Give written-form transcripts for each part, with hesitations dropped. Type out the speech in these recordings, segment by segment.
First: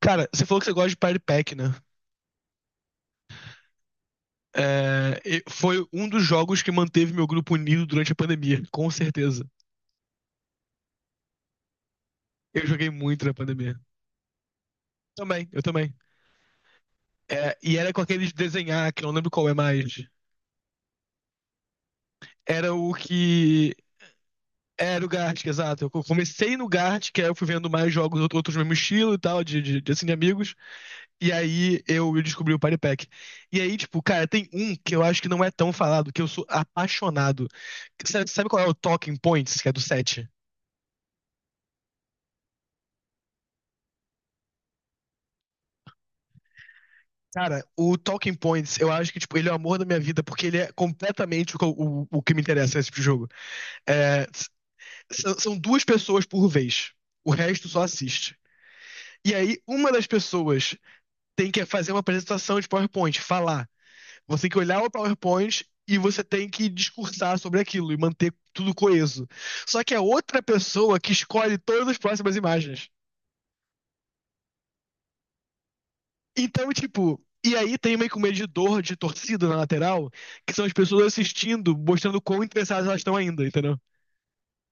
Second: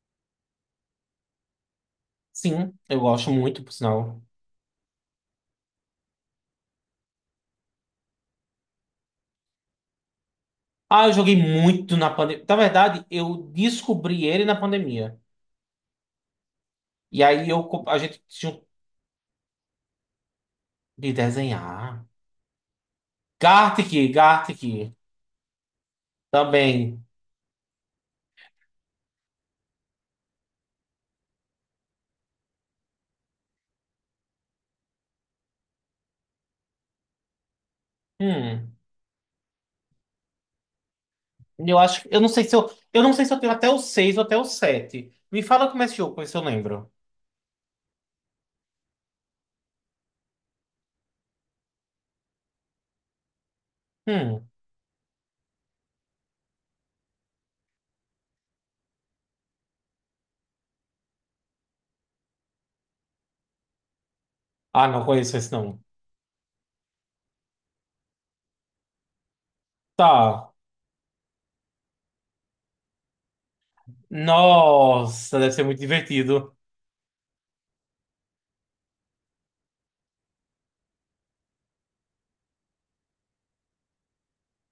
Cara, você falou que você gosta de Party Pack, né? Sim, eu gosto muito, por sinal. É, foi um dos jogos que manteve meu grupo unido durante a pandemia, com certeza. Ah, eu joguei muito na pandemia. Na Eu joguei verdade, muito na eu pandemia. descobri ele na pandemia. Também, eu também. E aí É, eu, e era a com gente aquele de tinha um desenhar, que eu não lembro qual é mais. de desenhar. Era o que. Gartic, Era o Gartic, exato. Eu comecei no também. Gartic, que aí eu fui vendo mais jogos, outros do mesmo estilo e tal, assim, de amigos. E aí eu descobri o Party Pack. E aí, tipo, cara, tem um que eu acho que não é tão falado, que eu sou apaixonado. Sabe, sabe qual é? Hum, O Talking Points, que é do set. eu acho, eu não sei se eu, eu não sei se eu tenho até o 6 ou até o sete. Me fala como é esse jogo, pra ver se eu lembro. Cara, o Talking Points, eu acho que, tipo, ele é o amor da minha vida, porque ele é completamente o, o que me interessa nesse tipo de jogo. É, Hum. São duas pessoas por vez. O resto só assiste. E aí, uma das pessoas tem que fazer uma apresentação de PowerPoint, falar. Você tem que olhar Ah, o não conheço esse PowerPoint não. e você tem que discursar sobre aquilo e manter tudo coeso. Só que é outra Tá. pessoa que escolhe todas as próximas imagens. Nossa, deve ser muito divertido. Então, tipo, e aí tem meio que um medidor de torcida na lateral, que são as pessoas assistindo, mostrando quão interessadas elas estão ainda, entendeu?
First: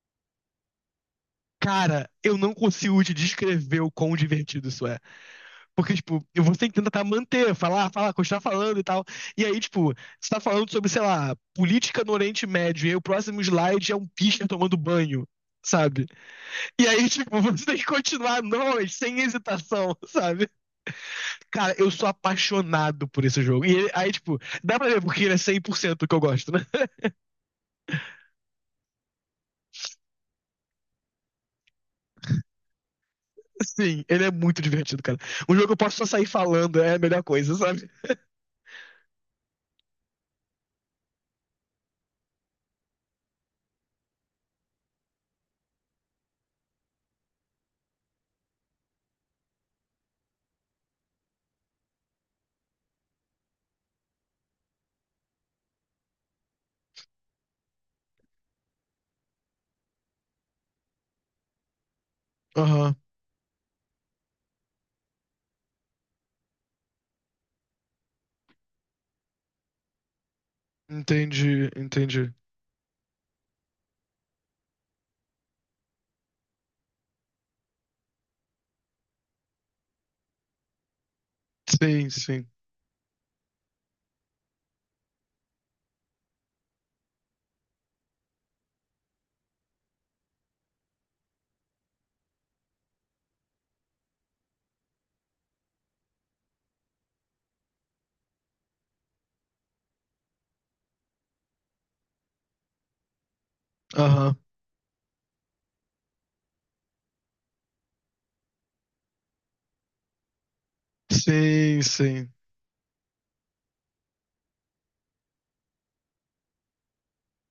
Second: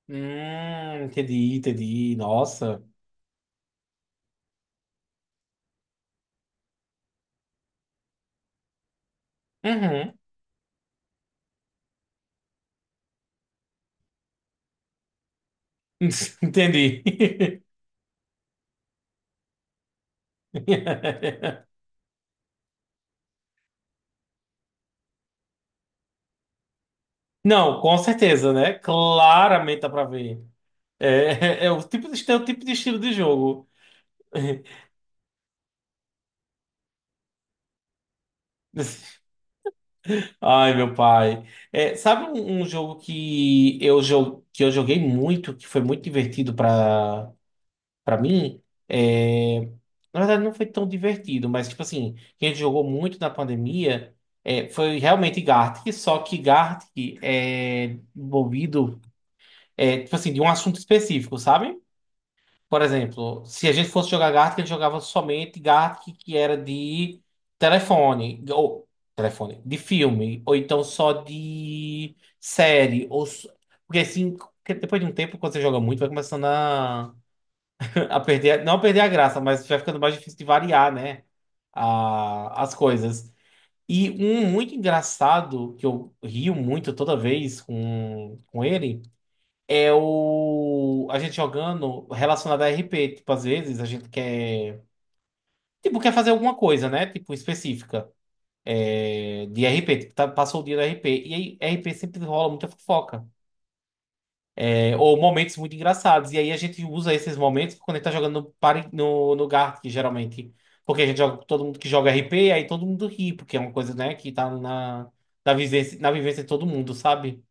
Entendi, Cara, entendi. eu não Nossa. consigo te descrever o quão divertido isso é. Porque, tipo, você tem que tentar manter, falar, falar, continuar falando e tal. E aí, tipo, Uhum. você tá falando sobre, sei lá, política no Oriente Médio, e aí o próximo slide é um pisca tomando banho, sabe? E Entendi. aí, tipo, você tem que continuar a noite sem hesitação, sabe? Cara, eu sou apaixonado por esse jogo. Aí, tipo, dá pra ver porque ele é 100% que eu gosto, né? Não, com certeza, né? Claramente dá pra ver. É, o tipo de, é o tipo de estilo de jogo. Sim, ele é muito divertido, cara. Um jogo que eu posso só sair falando é a melhor coisa, sabe? Ai, meu pai. É, sabe um, um jogo que eu, que eu joguei muito, que foi muito divertido pra, pra mim? É, na verdade, não foi tão divertido, mas, tipo assim, que a gente jogou muito na pandemia, é, foi realmente Gartic, só que Gartic é envolvido, é, tipo assim, de um assunto específico, sabe? Por Aham, exemplo, se a gente fosse jogar Gartic, ele jogava somente Gartic que era de telefone, ou telefone, de filme, ou então só entendi, de entendi. série, porque assim, porque depois de um tempo, quando você joga muito, vai começando a, a perder, não a perder a graça, mas vai ficando mais difícil de variar, né, Sim, sim. As coisas. E um muito engraçado, que eu rio muito toda vez com ele, é o a gente jogando relacionado a RP. Tipo, às vezes a gente quer, tipo, quer fazer alguma coisa, né? Tipo, específica. É, de RP, tipo, passou o dia do RP. E aí, RP sempre rola muita fofoca. Aham, É, ou momentos muito engraçados. E aí a gente usa esses momentos quando a gente tá jogando no, no, no Gartic, geralmente. Porque a gente joga com todo mundo sim, que joga sim. RP, aí todo mundo ri, porque é uma coisa, né, que tá na, na vivência de todo mundo, sabe?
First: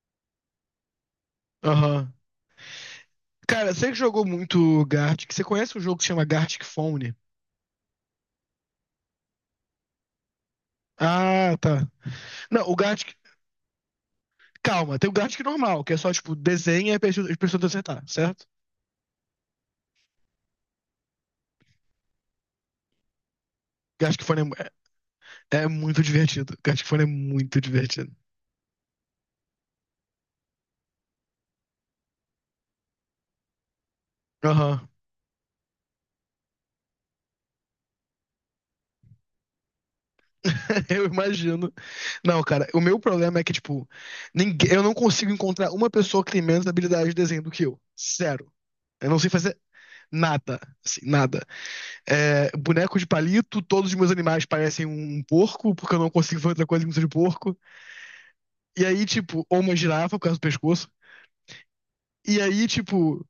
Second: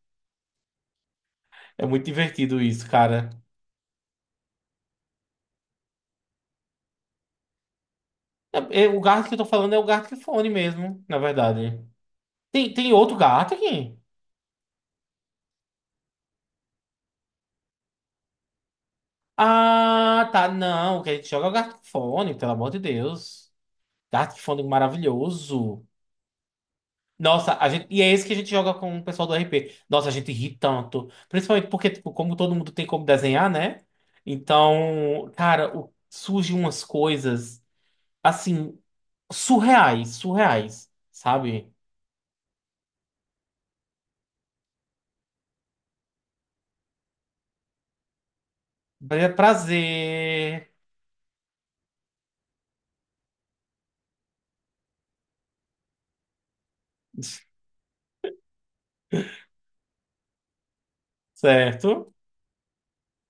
É muito Aham. divertido isso, cara. Cara, você que jogou muito Gartic, você conhece um jogo que se chama Gartic Phone? É, é, o Gartic que eu tô falando é o Gartic Fone mesmo, na Ah, verdade. tá. Não, Tem, o tem Gartic, outro Gartic? calma, tem o Gartic normal, que é só, tipo, desenha e as pessoas acertar, certo? Ah, tá. Não, o que a gente joga é o Gartic Fone, pelo amor de Deus. Gartic Fun Gartic Fone é, é é maravilhoso. muito divertido. Gartic Fun é Nossa, muito a gente, e é divertido. esse que a gente joga com o pessoal do RP. Nossa, a gente ri tanto. Principalmente porque, tipo, como todo mundo tem como desenhar, né? Aham, Então, cara, surgem umas coisas, assim, surreais, surreais, eu sabe? imagino. Não, cara, o meu problema é que, tipo, ninguém, eu não consigo encontrar uma pessoa que tem menos habilidade de desenho do que eu. Zero. Eu não sei fazer nada, Prazer. assim, nada. É, boneco de palito, todos os meus animais parecem um porco, porque eu não consigo fazer outra coisa que não seja de porco. E aí, tipo, ou uma girafa por causa do pescoço. Certo? E aí, tipo,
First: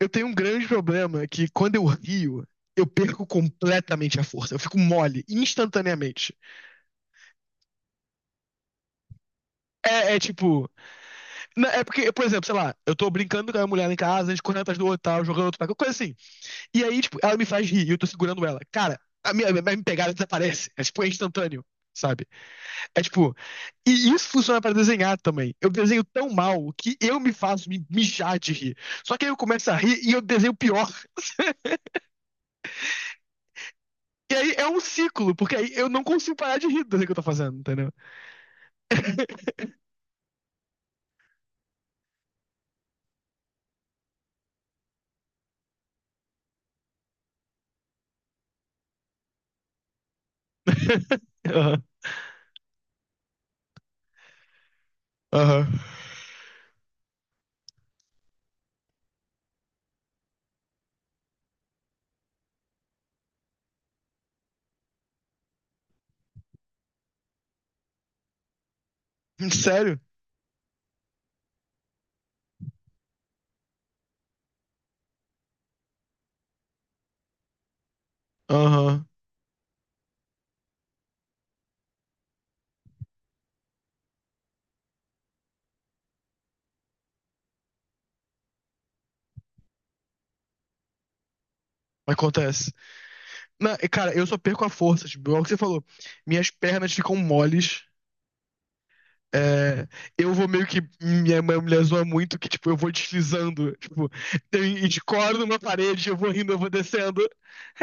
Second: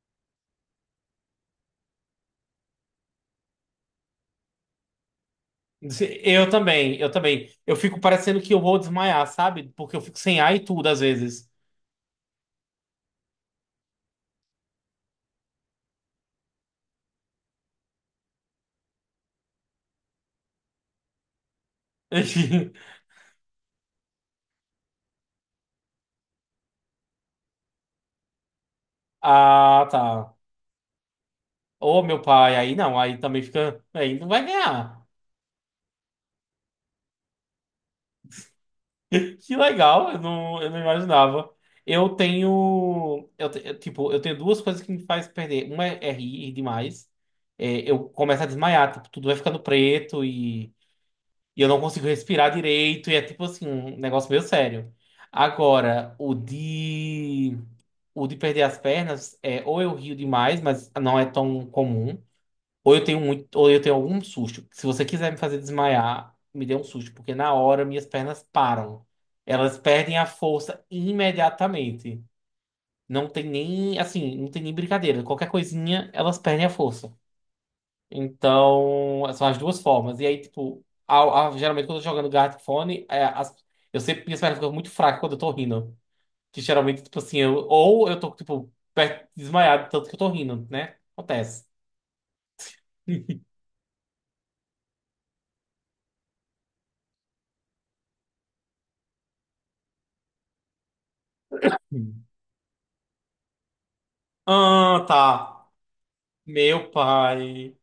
eu tenho um grande problema que quando eu rio, eu perco completamente a força. Eu fico mole, instantaneamente. Eu também, eu também. Eu fico parecendo que eu vou desmaiar, sabe? Porque eu É, fico é sem ar e tipo. tudo às vezes. É porque, por exemplo, sei lá, eu tô brincando com a mulher lá em casa, a gente correndo atrás do outro, tal, jogando outro, qualquer coisa assim. E aí, tipo, ela me faz rir e eu tô segurando ela. Cara, a minha pegada desaparece. É tipo, é instantâneo, sabe? É tipo. E isso funciona pra desenhar também. Eu desenho tão mal que eu me faço me mijar de rir. Só que aí eu começo a Ah, rir e eu tá. desenho pior. Ô, meu pai, aí não, aí também fica. Aí não E vai aí é um ganhar. ciclo, porque aí eu não consigo parar de rir do que eu tô fazendo, entendeu? Que legal, eu não imaginava. Eu tenho. Eu, eu, tipo, eu tenho duas coisas que me faz perder. Uma é, é rir demais. É, eu começo a desmaiar, tipo, tudo vai ficando preto e eu não Aham. consigo respirar direito. E é tipo assim, um negócio meio sério. Aham. Uhum. Agora, o de. O de perder as pernas é ou eu rio demais, mas não é tão comum, ou eu tenho muito, ou eu tenho algum susto. Se você quiser me fazer desmaiar, me dê um susto, porque na hora minhas pernas param. Uhum. Elas Sério? perdem a força imediatamente. Não tem nem, assim, não tem nem brincadeira. Qualquer coisinha, elas perdem a força. Aham. Uhum. Então, são as duas formas. E aí, tipo, geralmente quando eu tô jogando Gartic Phone, é, eu sempre minhas pernas ficam muito fracas quando eu tô rindo. Que geralmente, tipo assim, eu, ou eu tô, tipo, perto, desmaiado, de tanto que eu tô rindo, né? Acontece. Acontece. Não, e, cara, eu só perco a força, tipo, é que você falou. Minhas pernas ficam moles. É, eu vou meio que. Minha mãe me zoa muito que, tipo, eu vou deslizando. Tipo, eu e de Ah, coro numa tá. parede, eu vou rindo, eu vou Meu descendo. pai.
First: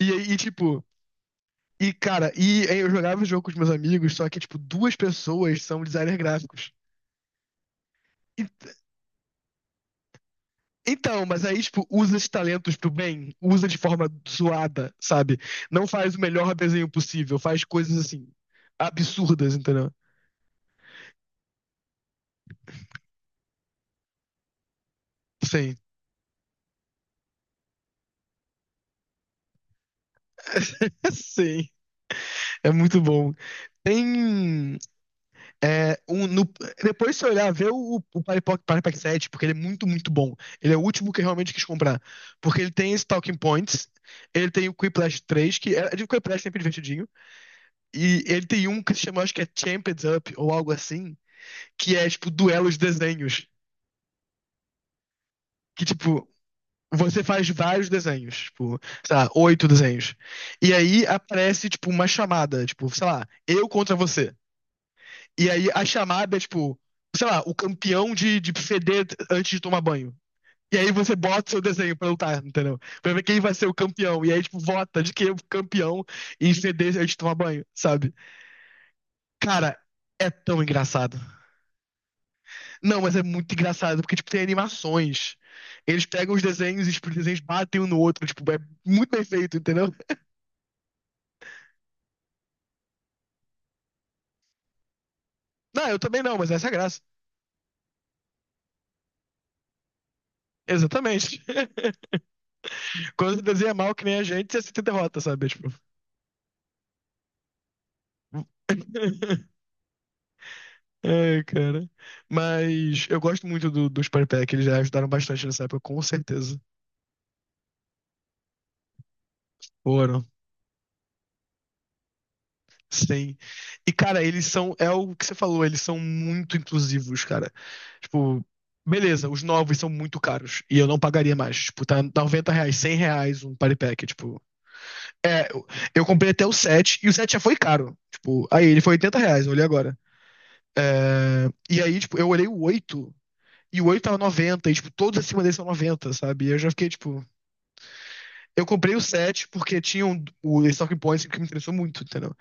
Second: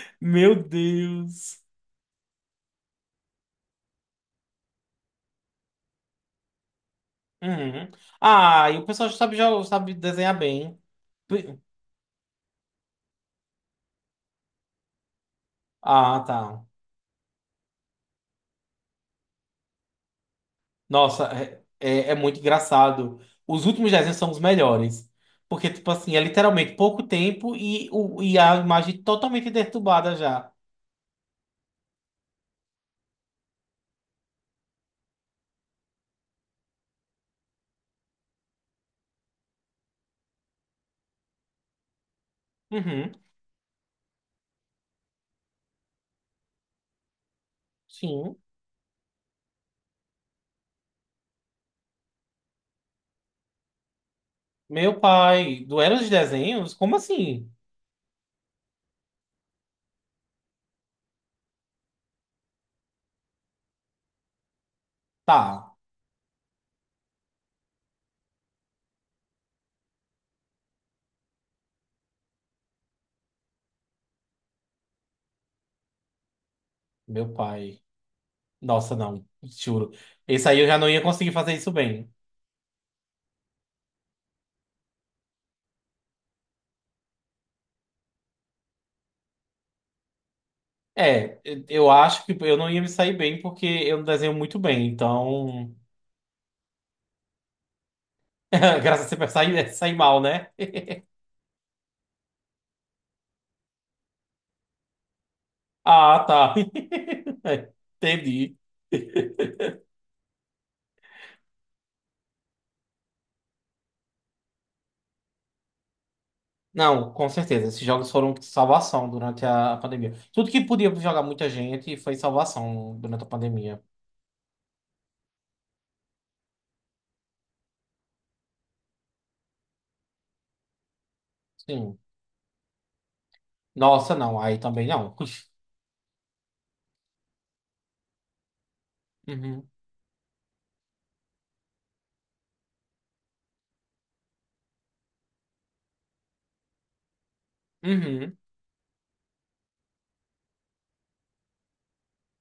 E aí, Meu tipo. Deus. E, cara, e aí eu jogava o jogo com os meus amigos, só que, tipo, duas pessoas são designers gráficos. Uhum. E Ah, e o pessoal já sabe desenhar bem. então, mas P- aí, tipo, usa esses talentos pro bem, usa de forma zoada, sabe? Não faz o Ah, melhor tá. desenho possível, faz coisas assim, absurdas, entendeu? Nossa, é, é, é muito engraçado. Os últimos desenhos são os melhores. Porque, Sim. tipo assim, é literalmente pouco tempo e, o, e a imagem totalmente deturbada já. Sim, é muito bom. Tem. É, depois, se olhar, vê o Party Pack 7, porque ele é muito, muito bom. Ele é o último que eu realmente quis comprar. Porque ele tem esse Uhum. Talking Points, ele tem o Quiplash 3, que é é de Quiplash sempre divertidinho. E Sim. ele tem um que se chama, acho que é Champions Up ou algo assim, que é tipo duelos desenhos. Meu pai, do Que, Era de tipo, Desenhos? Como você faz assim? vários desenhos, tipo, sei lá, oito desenhos. E aí aparece, tipo, uma chamada, tipo, sei lá, eu contra você. E aí Tá, a chamada é, tipo, sei lá, o campeão de feder antes de tomar banho. E aí você bota seu desenho pra lutar, entendeu? Pra ver quem vai ser o campeão. E aí, tipo, vota de quem é o campeão em feder antes de meu tomar banho, pai. sabe? Nossa, não, Cara, juro. é Esse aí tão eu já não ia engraçado. conseguir fazer isso bem. Não, mas é muito engraçado, porque, tipo, tem animações. Eles pegam os desenhos e tipo, os desenhos batem um no outro, tipo, é muito bem feito, entendeu? É, eu acho que eu não ia me sair bem porque eu não desenho muito bem, então. Não, eu também não, mas essa é a graça. Graças a Deus, sair sair mal, né? Exatamente. Quando você desenha mal que nem a gente, você se derrota, sabe? Tipo... Ah, tá. Entendi. Ai, cara. Mas eu gosto muito do, dos Party Pack, eles já ajudaram bastante nessa época, com certeza. Não, com certeza. Esses jogos foram salvação durante a pandemia. Foram. Tudo que podia jogar muita gente foi salvação durante a Sim. pandemia. E, cara, eles são. É o que você falou, eles são muito inclusivos, cara. Tipo, beleza, os novos são muito caros. E eu não pagaria mais. Tipo, tá Sim. 90 reais, 100 reais um party pack. Nossa, Tipo, não. Aí também não. eu comprei até o 7 e o 7 já foi caro. Tipo, aí ele foi 80 reais, eu olhei Uhum. agora. E aí, tipo, eu olhei o 8 e o 8 tava noventa. E, tipo, todos acima dele são noventa, sabe? E eu já fiquei, tipo. Uhum. Eu comprei o 7 porque tinha um, o Talking Points que me interessou muito, entendeu?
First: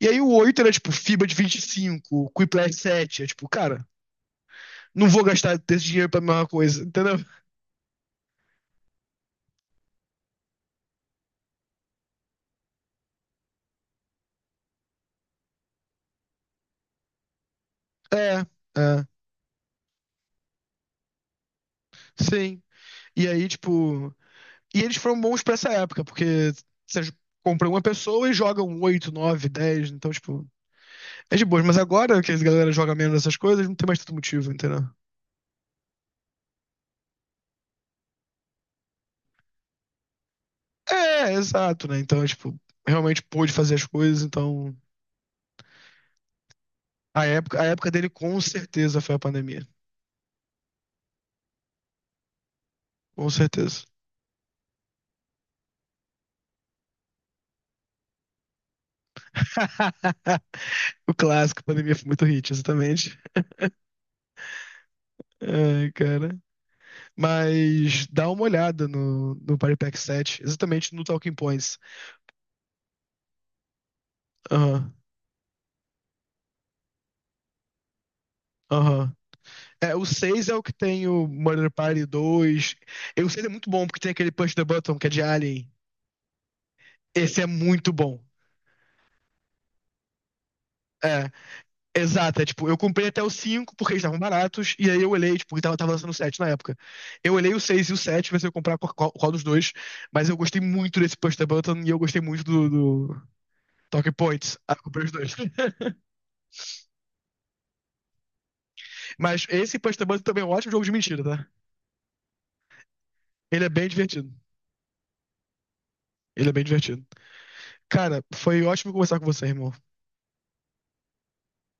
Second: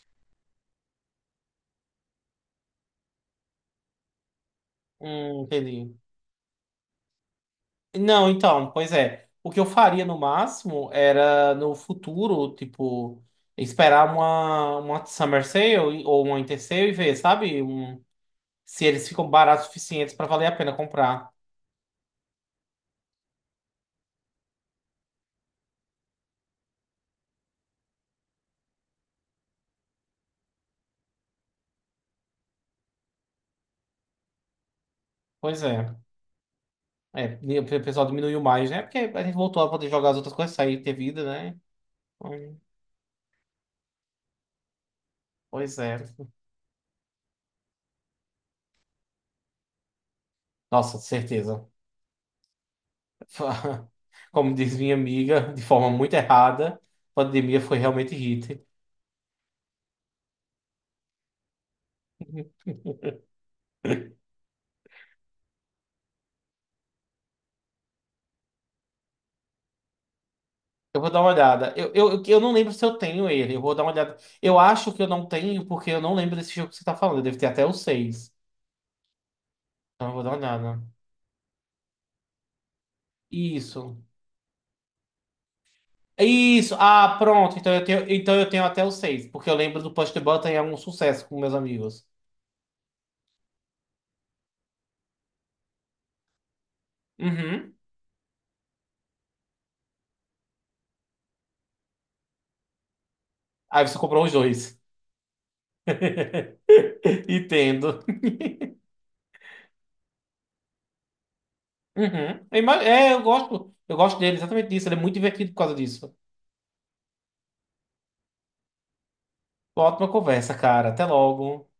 E aí o 8 era, tipo, FIBA de 25, Quiplash 7. É, tipo, cara. Não vou gastar desse Entendi. dinheiro pra mesma coisa, entendeu? Não, então, pois é. O que eu faria no máximo era no futuro, tipo, esperar uma Summer Sale ou uma Winter Sale e ver, sabe? É, Se é, eles ficam baratos o suficientes para valer a pena comprar. sim. E aí, tipo. E eles foram bons pra essa época, porque você compra uma pessoa e joga um 8 9 dez, então, tipo. É de boas, mas agora que a galera joga menos essas coisas, não tem mais tanto motivo, entendeu? Pois é. É, e o pessoal diminuiu mais, né? Porque a gente voltou a poder jogar as outras coisas, sair e ter vida, É, né? exato, né? Então, tipo, Hum. realmente pôde fazer as coisas, então. Pois é. A época dele com certeza foi a pandemia. Nossa, certeza. Com certeza. Como diz minha amiga, de forma muito errada, a pandemia foi realmente hit. O clássico, a pandemia foi muito hit, exatamente. Ai, cara. Mas dá uma olhada no, no Party Pack 7, exatamente Eu no vou dar uma Talking olhada. Points. Eu não lembro se eu tenho ele. Eu vou dar uma olhada. Eu Aham, acho que eu não tenho, porque eu não lembro desse jogo que você tá falando. Deve ter até o seis. aham. É, o Então eu vou dar uma seis é o que olhada. tem o Murder Party dois. E o 6 é muito bom Isso. porque tem aquele Push the Button que é de Alien. Isso. Ah, Esse é pronto. Muito bom. Então eu tenho até o 6, porque eu lembro do Push the Button e é um sucesso É, com meus amigos. exato. É, tipo, eu comprei até o cinco porque eles estavam baratos. E aí eu olhei, tipo, que tava, tava lançando o 7 na época. Eu olhei o Uhum. 6 e o 7, ver se eu comprar qual, qual dos dois. Mas eu gostei muito desse Push the Button e eu gostei muito do, do Aí você Talking comprou os Points. Ah, dois. comprei os dois. Entendo. Mas esse Push the Button também é um ótimo jogo de mentira, tá? Uhum. É, eu Ele é gosto. bem Eu gosto divertido. dele exatamente disso. Ele é muito divertido por causa disso. Ele é bem divertido. Cara, foi ótimo conversar com você, irmão. Ótima conversa, cara. Até logo.